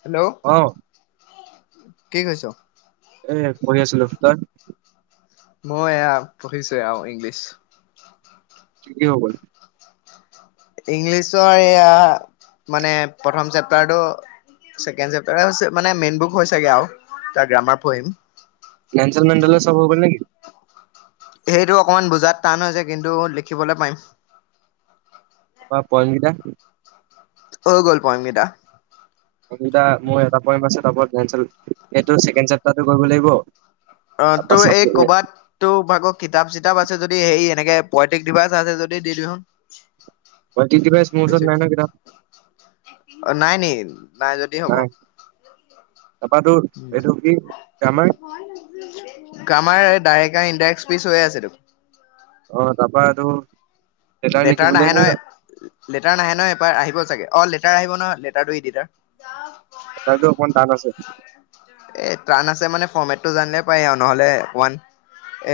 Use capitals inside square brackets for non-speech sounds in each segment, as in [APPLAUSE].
Hello অ কি কৰিছ। এ পঢ়ি আছিলোঁ তই। মই এয়া পঢ়িছো আৰু ইংলিছ। ঠিকে হ'বল ইংলিছৰ এইয়া মানে প্ৰথম চেপ্তাৰটো। ছেকেণ্ড চেপ্টাৰ হৈছে মানে মেইন বুক হৈছেগে আৰু এতিয়া আৰু গ্ৰামাৰ পঢ়িম। নেলছন মেডল চব হৈ গল নেকি? সেইটো অকমান বুজাত টান হৈছে কিন্তু লিখিবলে পাৰিম। আৰু পয়েম কেইটা? হৈ গ'ল পয়েমকেইটা। [UNINTELLIGIBLE] এইটো ছেকেণ্ড চাপটাৰটো কৰিব লাগিব। অ, তাৰপৰা তোৰ এই চাবজেক্ট কৰবাত তোৰ ভাগৰ কিতাপ চিতাপ আছে যদি হেৰি এনেকে পয়েটিক ডিভাইচ আছে যদি দি দিবিচোন। পইটিক ডিভাইচ মোৰ ওচৰত নাই নহয় কিতাপ। অ নাই নি, নাই যদি হব। তাৰপৰা তোৰ উম এইটো কি গ্ৰামাৰ [UNINTELLIGIBLE] গ্ৰামাৰ ডাইৰেক্ট আৰু ইন্দাইৰেক্ত স্পিচ হৈ আছে তোৰ? অ তাৰ পৰা তোৰ লেটাৰ নাহে নহয়, লেটাৰ নাহে নহয় এবাৰ আহিব চাগে অ লে লেটাৰ আহিব নহয় লেটাৰ ডেটাৰ। লেটাৰটো অলপমান টান আছে। এই টান আছে মানে ফৰ্মেটো জানিলে পাৰি আৰু নহ'লে ওৱান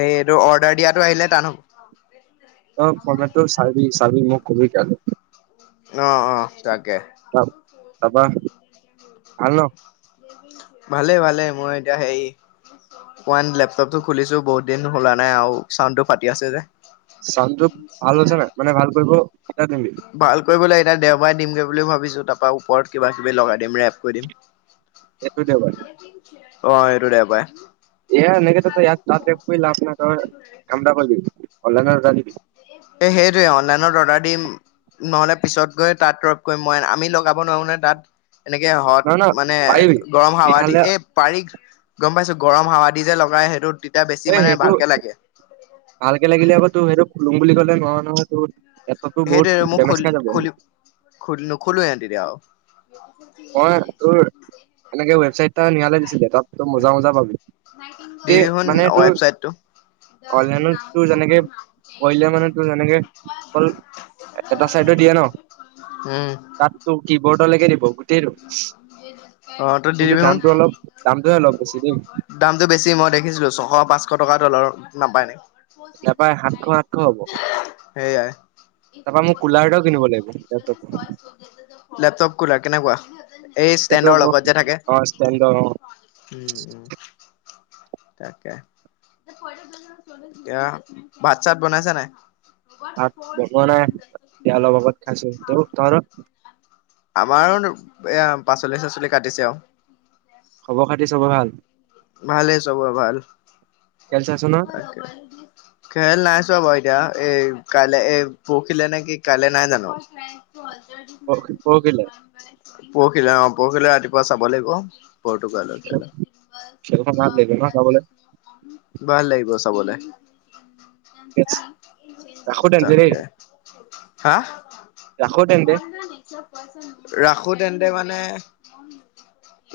এইটো অৰ্ডাৰ দিয়াটো আহিলে টান হব। ফৰমেতটো চা চাবি মোক কবি কাইলে। অ অ তাকে। টাপা ভাল ন? ভালে ভালে মই এতিয়া হেৰি পইণ্ট লেপটপটো খুলিছো বহুত দিন খোলা নাই আৰু চাউণ্ডটো ফাটি আছে যে। চাননৰুপ ভাল আ, হৈছে ন মানে ভাল কৰিব। কেতিয়া দিবি ভাল কৰিবলৈ এতিয়া দেওবাৰে দিমগে বুলি ভাবিছো। তাৰ পৰা ওপৰত কিবা- কিবি লগাই দিম, ৰেপ কৰি দিম। এইটো দেওবাৰে। অ, এইটো দেওবাৰে। এয়া নেকি ত তই ইয়াত ততে কলা আপোনাক কামটা কৰিল অনলাই জানিবি। এ সেইটোৱে অনলাইনত অৰ্ডাৰ দিম। নহ'লে পিছত গৈ তাত ড্ৰপ কৰিম। মই আমি লগাব নোৱাৰো নাই তাত। এনেকে নহয় হত নহয় মানে পাৰিবি গৰম হাৱাদি। নহলে এই পাৰি গম পাইছো। গৰম হাৱা দি যে লগাই সেইটো। তেতিয়া বেছি এ মানে সেইটো ভালকে লাগে। ভালকে লাগিলে আকৌ তোৰ সেইটো খুলিম বুলি কলে নহয়- নহয় তোৰ। লেপটপটো বহুত সেইটো মুখ ডেমেজ খাই যাব খল -খল নখোলোই এ তে আৰু। মই তোৰ, এনেকে ৱেবচাইট এটা নিয়ালে দিছিল দিছিল। দি দিয়কচোন মানে তোৰ ৱেবচাইটটো। [INAUDIBLE] অনলাইনত তোৰ যেনেকে কৰিলে মানে তোৰ যেনেকে অকল এটা [UNINTELLIGIBLE] চাইডত দিয়ে ন। উম। তাত তোক কি বৰ্ডলৈকে দিব। গোটেইটো অ তই দি কিন্তু দিবিচোন। দাম অলপ দাম। দামটো বেছি মই দেখিছিলো। ছশ পাঁচশ টকাটো অলপ নাপাই ন। নাপায় সাতশ আঠশ হ'ব সেই তাৰপৰা মোক কুলাৰ এটাও কিনিব লাগিব লেপটপৰ লেপটপ কোলাৰ কেনেকুৱা? এই এইটো ষ্টেণ্ডৰ আকৌ লগত যে থাকে। অ ষ্টেণ্ড উম, উ। তাকে ভাত চাত বনাইছে নাই? [INAUDIBLE] ভাত বনোৱা নাই এতিয়া অলপ আগত খাইছো ত তহঁতৰ আমাৰো এয়া পাচলি-চাচলি কাটিছে আৰু। খবৰ খাতি চবৰ ভাল? ভালেই চবৰ ভাল। খেল চাইছ নহয় তাকে খেল নাই বাৰু। এতিয়া, এ কাইলৈ এ পৰহিলে নে কি কাইলৈ নাই জানো? পৰহিলে পৰহিলৈ অ, পৰহিলৈ ৰাতিপুৱা চাব লাগিব। পৰ্টুগাল হয় তেল সেই ন দে ভা ভাল লাগিব চাবলৈ ৰাখো তেন্তে দেই তাকাকে হা ৰাখো তেন্তে ৰাখো তেন্তে মানে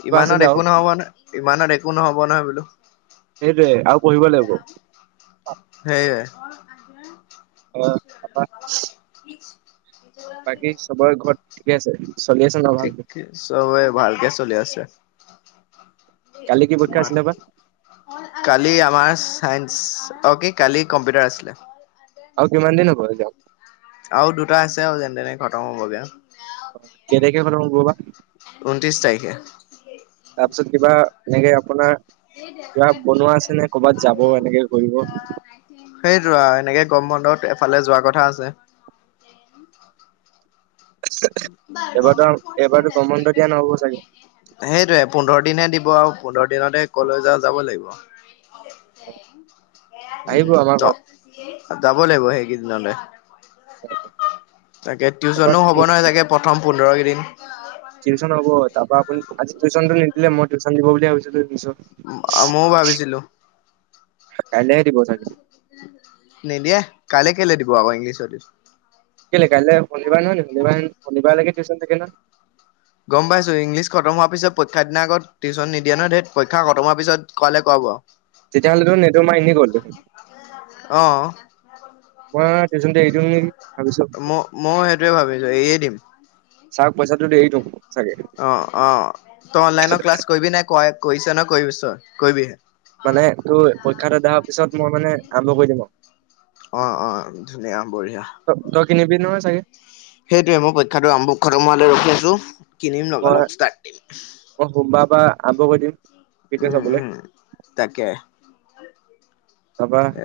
কিবা ইমানত আছিলে আৰু একো নহব ন ইমানত একো নহব নহয় বোলো সেইট আৰু পঢ়িব লাগিব সেই অ আ বাকী চবৰে ঘৰত ঠিকে আছে চলি আছে ন ঠিক ভালকে চবে ভালকে চলি আছে কালি কি পৰীক্ষা আছিলে বা কালি আমাৰ চাই অকে কালি কম্পিউটাৰ আছিলে আৰু কিমান দিনো ঘ যাম আৰু দুটা আছে আৰু যেনে তেনে খতম হ'বগে অ কে দেখে ব ববা ঊনত্ৰিশ তাৰিখে তাৰপিছত কিবা এনেকে আপোনাৰ কিবা সেইটো বনোৱা আছে নে ক'ৰবাত যাব এনেকে কৰিব আৰু এনেকে গম বন্ধত ফালে যোৱা কথা আছে এইবাৰতো এইবাৰতো গৰম বন্ধ দিয়া নহ'ব চাগে সেইটোয়ে পোন্ধৰ দিিন দিব আৰু পোন্ধৰ দিনতে কলেজা যাব লাগিব আহিব উম আমাৰ ত ঘৰত যাব লাগিব সেইকেইদিনলৈ অ তাকে টিউশচনো হ'ব নহয় চাগে প্ৰথম পোন্ধৰ কেইিন টিউচন হব তাৰ পৰা আপু আজি টিউ্যনটো নিদিলে মই টউশ্যন দিব বুলি ভাবিছিলো পিছত মইও ভাবিছিলো কাইলেেৰি বতাগি নিদিয়ে কাইলৈ কেলৈ দিব আকৌ ইংলিছততে কেলে কাইলৈ শনবাৰ নহ নে হবাৰ হনিবাৰ লাগে িউচন থাকে ন গম পাইছো ইংলিছ খতম হোৱাৰ পিছত পৰীক্ষাৰ দিনা আগত টিউচন নিদিয়ে ন েইৰ পৰীক্ষ খম হোৱাৰ পিছত কোৱালে কোৱা বু তেতিয়াহ'লেতো নেটৰ মাৰ এনেই গ'ল দেখোন আহ টো ম মই সেইটোয়ে ভাবিছো এৰিয়ে দিম চওক পইচাটো দেৰিটো অ অ তই অনলাইনৰ ক্লাছ কৰিবি নাই ক কছ ন কৰিবি চ কৰিবিহ মানে তোৰ পৰীক্ষাটো দোৰ পিছত মই মানে আৰম্ভ কৰি দিম আৰু অ অ ধুনীয়া বঢ়িয়া কিনে বিি ন চাগে সেইটোৱে মই পক্ষটোমোৱৈ ৰখি আছো কিনিমল মই আবব দিিম উম উম তাকে তাৰপৰা এ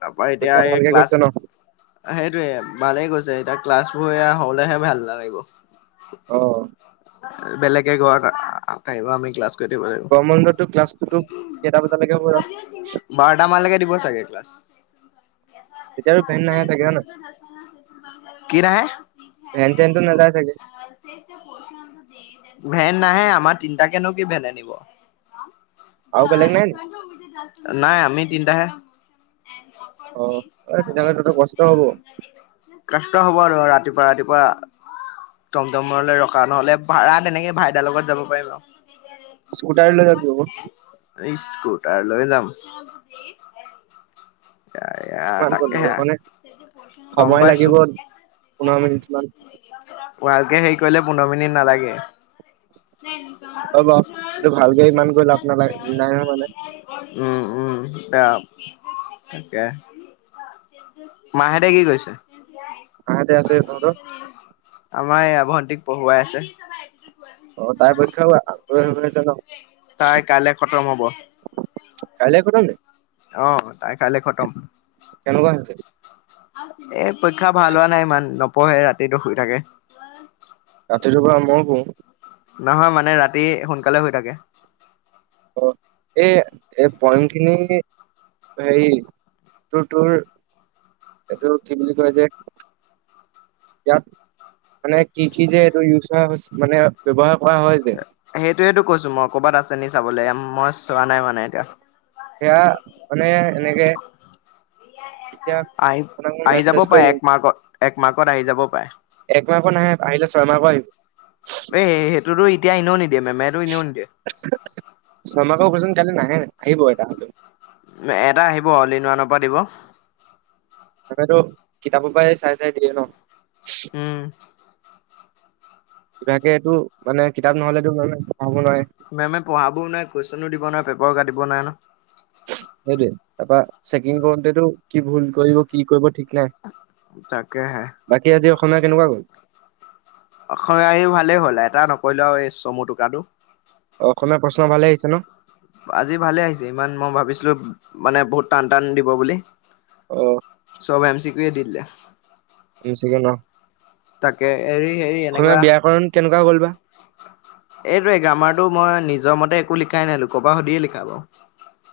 তাৰপা এতিয়া পৰীক্ষা এই ভালকে ক্লাছ গৈছে ন সেইটোয়ে ভালেই গৈছে এতিাক ক্লাছবোৰ এয়া হলেহে ভাল অ নালাগিব বেলেগে ঘৰতিবা আমি ক্লাছ গৰম বন্ধতো ক্লাছটোতো কেইটা বজালৈকে হ'ব জানো বাৰটাামান লকে দিব চাগে ক্লাছ তেতিয়াতো ভেন নাহে চাগে হয় নহয় কি নাহে এনজেনটো নাজাই চাগ [UNINTELLIGIBLE] ভেন নাহে আমাৰ তিনটাকেনো কি ভেন আনিব আৰু বেলেগ নাই নি নাই আমি তিনটাহে অ অ তেতিয়াহ'লে তহঁতৰ কষ্ট হব কষ্ট হব আৰু ৰাতিপুৱা ৰাতিপুৱ পুৱা টমটমৰলে ৰখা নহলে ভাড়া তেনেকে ভাইদাৰ লগত যাব পাৰিম আৰু স্কুটাৰ লৈ যাবি আক স্কুটাৰ লৈ যাম কিমান কণনো তাকেহে এইকণ হে গম সময় পাইছো। লাগিব পোন্ধৰ মিনিট মান ভালকে হেৰি কৰিলে পোন্ধৰ মিনিট নালাগে হয় বাৰু কিন্তু ভালকে ইমান গৈ লাভ নালাগে নাই নহয় মানে উম উম বেয়া তাকে মা হেতে কি কৈছে আহতে আছে তহঁতৰ আমাৰ এই আ ভণ্টীক পঢ়ুৱাই আছে অ তাই পৰীক্ষা আগ হৈ আছে ন তাই কাইলে খতম হব কাইলে খতম নি অ', তাই কাইলে কেনেকুৱা হৈছে এ পৰীক্ষা ভাল হোৱা নাই ইমান নপঢ়ে ৰাতিটো শুই থাকে ৰাতিটো বাও মইও শু নহয় মানে ৰাতি সোনকালে শুই থাকে অ এই এই পইম খিনি হেৰি তোৰ তোৰ এইটো কি বুলি কয় যে ইয়াত মানে কি কি যে এইটো ইউজ কৰা মানে ব্যৱহাৰ কৰা হয় যে সেইটোয়ো কৈছো মই ক'ৰবাত আছে নি চাবল মই চোৱা নাই মানে এতিয়া সেয়া মানে এনেকে এতিয়া আহি আপোনাক মই আহি যাব মেছেজ কৰি পাৰে দিম একমাৰ্কত একমাৰ্কত আহি যাব পাৰে একমাৰ্কৰ নাহে আহিলে ছয়মাৰ্কৰ আহিব এই সেইটোতো এতিয়া এনেও নিদিয়ে মেমেটো এনেও নিদিয়ে। ছয়মাৰ্কৰ কোয়েচন কাইলে নাহে আহিব এটা হলেও এটা আহিব অলি ইন ওৱানৰ পৰা দিব তাকেটো কিতাপ পাই চাই চাই দিয়ে ন উম কিবাকেটো মানে কিতাপ নহলেটো মেমে পঢ়াব নোৱাৰে মেমে পঢ়াবও নোৱাৰে কুৱেচনো দিব নোৱাৰে পেপাৰো কাটিব নোৱাৰে ন সেইটোৱে তাপা চেকিং কৰোতেটো কি ভুল কৰিব কি কৰিব ঠিক নাই তাকে হে তোমাৰ কেনেকুৱা গ'ল অসমীয়া এই ভালেই হ'ল এটা নকৰিলো আও এই চমু টোকটো তোমাৰ প্ৰশ্ন ভালে আহিছে ন আজি ভালে আহিছে ইমান মই ভাবিছিলো মানে বহুত টান টান দিব বুলি অ চব এম চি কি ও এ দি দিলে এম চি কে ন তাকে হেৰি হেৰি অসমীয়া এনেকুৱা ব্যাকৰণ কাৰণ কেনেকুৱা গল বা এইটোয়ে গ্ৰামাৰটো মই নিজৰ মতে একো লিখাই নাই লোকৰ পা সুধিয়ে লিখা বাও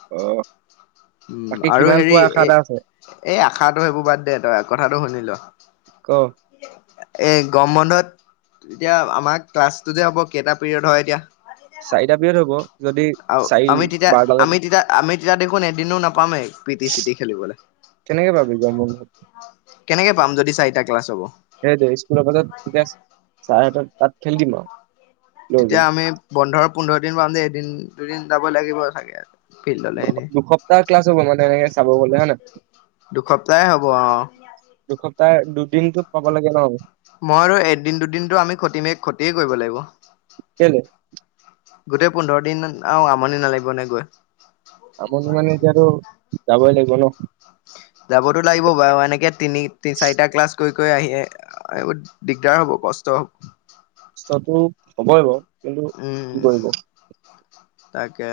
অ উম বাকী আৰু কিমান হেৰি পোৱা আশা এ এটা আছে এই আশাটো সেইবোৰ বাদ দে তই কথাটো শুনি ল ক এই গম বন্ধত এতিয়া আমাৰ ক্লাছটো যে হ'ব কেইটা পিৰিয়ড হয় এতিয়া চাৰিটা পিয়ড হব যদি আৰু চাৰি আমি তেতিয়া - আমি বাৰটালৈকে তেতিয়া - আমি তেতিয়া দেখোন এদিনো নাপামেই পি টি চি টি খেলিবলৈ। কেনেকে পাবি য ম। কেনেকৈ পাম যদি চাৰিটা ক্লাছ হ'ব। সেইটোৱ স্কুলৰ পাজত তেতিয়া ছাৰতক তাত খেলি দিম আৰু। লৈ তেতিয়া গৈ আমি বন্ধ পোন্ধৰ দিন পাম যে এদিন দুদিন যাব লাগিব চাগে। ফিল্ডলে এনেই দুসপ্তাহ ক্লাছ হ'ব মানে এনেকে চাব গ'লে হয়ে নাই। দুসপ্তাহ হব অ, তাৰ দুদিনটোত পাব লাগে ন। মই আৰু এদিন দুদিনতটো আমি খষতি ম ক্ষতিয়ে কৰিব লাগিব। কেলে? গোটেই পোন্ধৰ দিন আহ, আমনি নালাগিব নে গৈ। আপুনি মানে এতিয়া আৰু যাবই লাগিব ন। যাবতো লাগিব বাৰু এনেকে তিনি তি চাৰিটা ক্লাছ কৰি। গৈ আহি দিগদাৰ হ'ব কষ্ট হ'ব। টো হবই বাৰু। কিন্তু কি উম, কৰিব তাকে।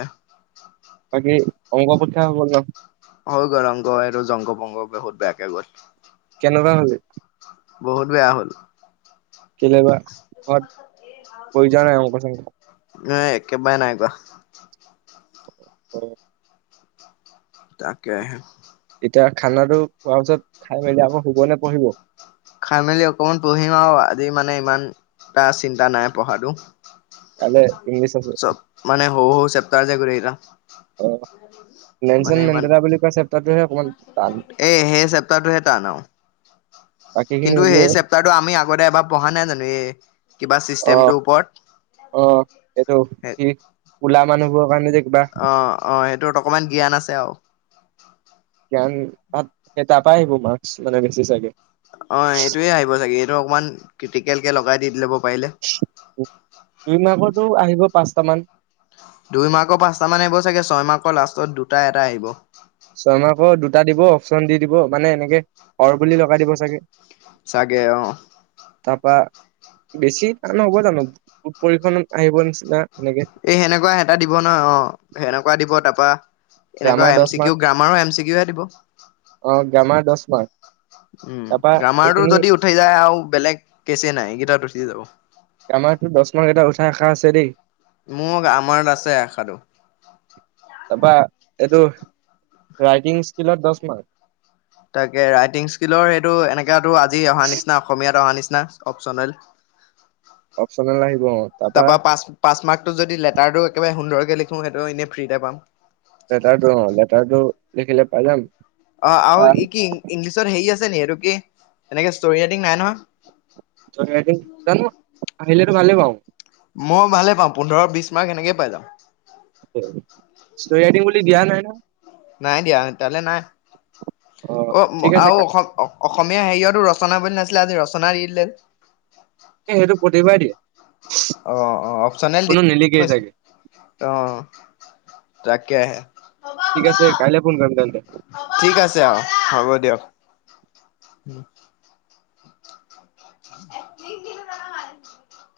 বাকী অংগ পঠা ব হৈ গ'ল অংক এইটো জংগ পংগ বহুত বেয়াকে গ'ল। নুৱাহলে বহুত বেয়া হ'ল। কেলে বা ঘ ন একে পাই নাই গ হয়। তাকে আহে এতিয়া খানাটো খোৱাৰ পিছত খাই মেলি আকৌ শুবনে পঢ়িব। খাই মেলি অকমান পঢ়িম আৰু আজি মানে ইমান এটা চিন্তা নাই পঢ়াতটো। কাইলে ইংলিছ আছে চ মানে হ - হ চেপ্তাহ জোগিল [UNINTELLIGIBLE] অ', লেনচন মেণ্ডেৰা বুলি কোৱা চেপ্টাৰটোহে অকমান টান। এই সেই চেপ্তাৰটোহে টান আৰু বাকীখিনি কিন্তু সেই এইবোৰে চেপ্তাৰটো আমি আগতে এবাৰ পঢ়া নাই জানো এই। কিবা অ চিষ্টেমটোৰ ওপৰত অ, এইটো স উলা মানুহবোৰৰ কাৰণে যে কিবা অ- অ সেইটোত অকমান জ্ঞান আছে আৰু। জ্ঞান তাত তাৰাপাই আহিব মাৰ্কচ মানে বেছি চাগে। অ, এইটোয়ে আহিব চাগে এইটো অকমান ক্ৰিটিকেল কে লগাই দি দিলে। দুই মাকতো আহিব পাচট মান। দুই মাহৰ পাচটা মান আহিব চাগে ছয় ম লাষ্টত দুটা এটা আহিব। এটা দিব অপচন দি- দিব মানে এনেকে হৰ বুলি লগাই দিব চাগে। চাগে অ, তাৰপা বেছি টানহ'ব জানো পৰিক্ষণত আহিব নিচিনা। এনেকে এ সেনেকুৱা এটা দিব নহয় অ, সেনেকুৱা দিব তাৰাপা এনেকুৱা গ্ৰামাৰ এম দহ চি মাৰ্ক কিউ গ্ৰামাৰৰ এম চি কিহে দিব। জামা দশ ম উম, গ্ৰামাৰটো যদি উঠাই যায় আৰু বেলেগ কেচ নাই এইকেইটাত উঠি যাব। আমাৰতো দচ মমান কেইটা উঠা আষা আছে দেই। মোক আমাৰত আছে আসাটো তাৰপৰা এইটো ৰাইটিং স্কিলত দহ মাৰ্ক। তাকে ৰাইটিং স্কিলৰ সেইটো এনেকাতটো আজি অহা নিচিনা অসমীয়াত অহা নিচিনা না অপচনেল। অপচনেল আহিব অ, তাৰপা পাছমাৰ্কটো যদি লেটাৰটো একেবাৰে সুন্দৰকে লিখো সেইটো এনেই ফ্ৰীতে পাম লেটাৰটো অ লেটাৰটো লিখিলে পাই যাম অ আৰু ই কি ইংলিছত হেৰি আছে নি এইটো কি এনেকে ষ্ট ৰাইটিং নাই নহয় জানো, আহিলেতো ভালেই বাৰু। মই ভালেই পাওঁ পোন্ধৰ বিশ মাৰ্ক সেনেকেই পাই যাম। চয় বুলি বুলি ধ্ঞান হয় ন [UNINTELLIGIBLE] নাই দিয়া তালে নাই। অ ঠিক আছে আৰু অসম- অসমীয়া হেৰিয়াতো ৰচনা বুলি নাছিলে আজি ৰচনা দি দিলে। সেইটো প্ৰাতি বাৰেই দিয়ে। অ-অ অপচনেল দি কোনো নিলিখেই থৈছে। চাগে অ-অ তাকেহে, ঠিক আছে কাইলৈ ফোন কৰিম তেন্তে ঠিক আছে হ'ব দিয়ক। উম [UNINTELLIGIBLE] এ [UNINTELLIGIBLE]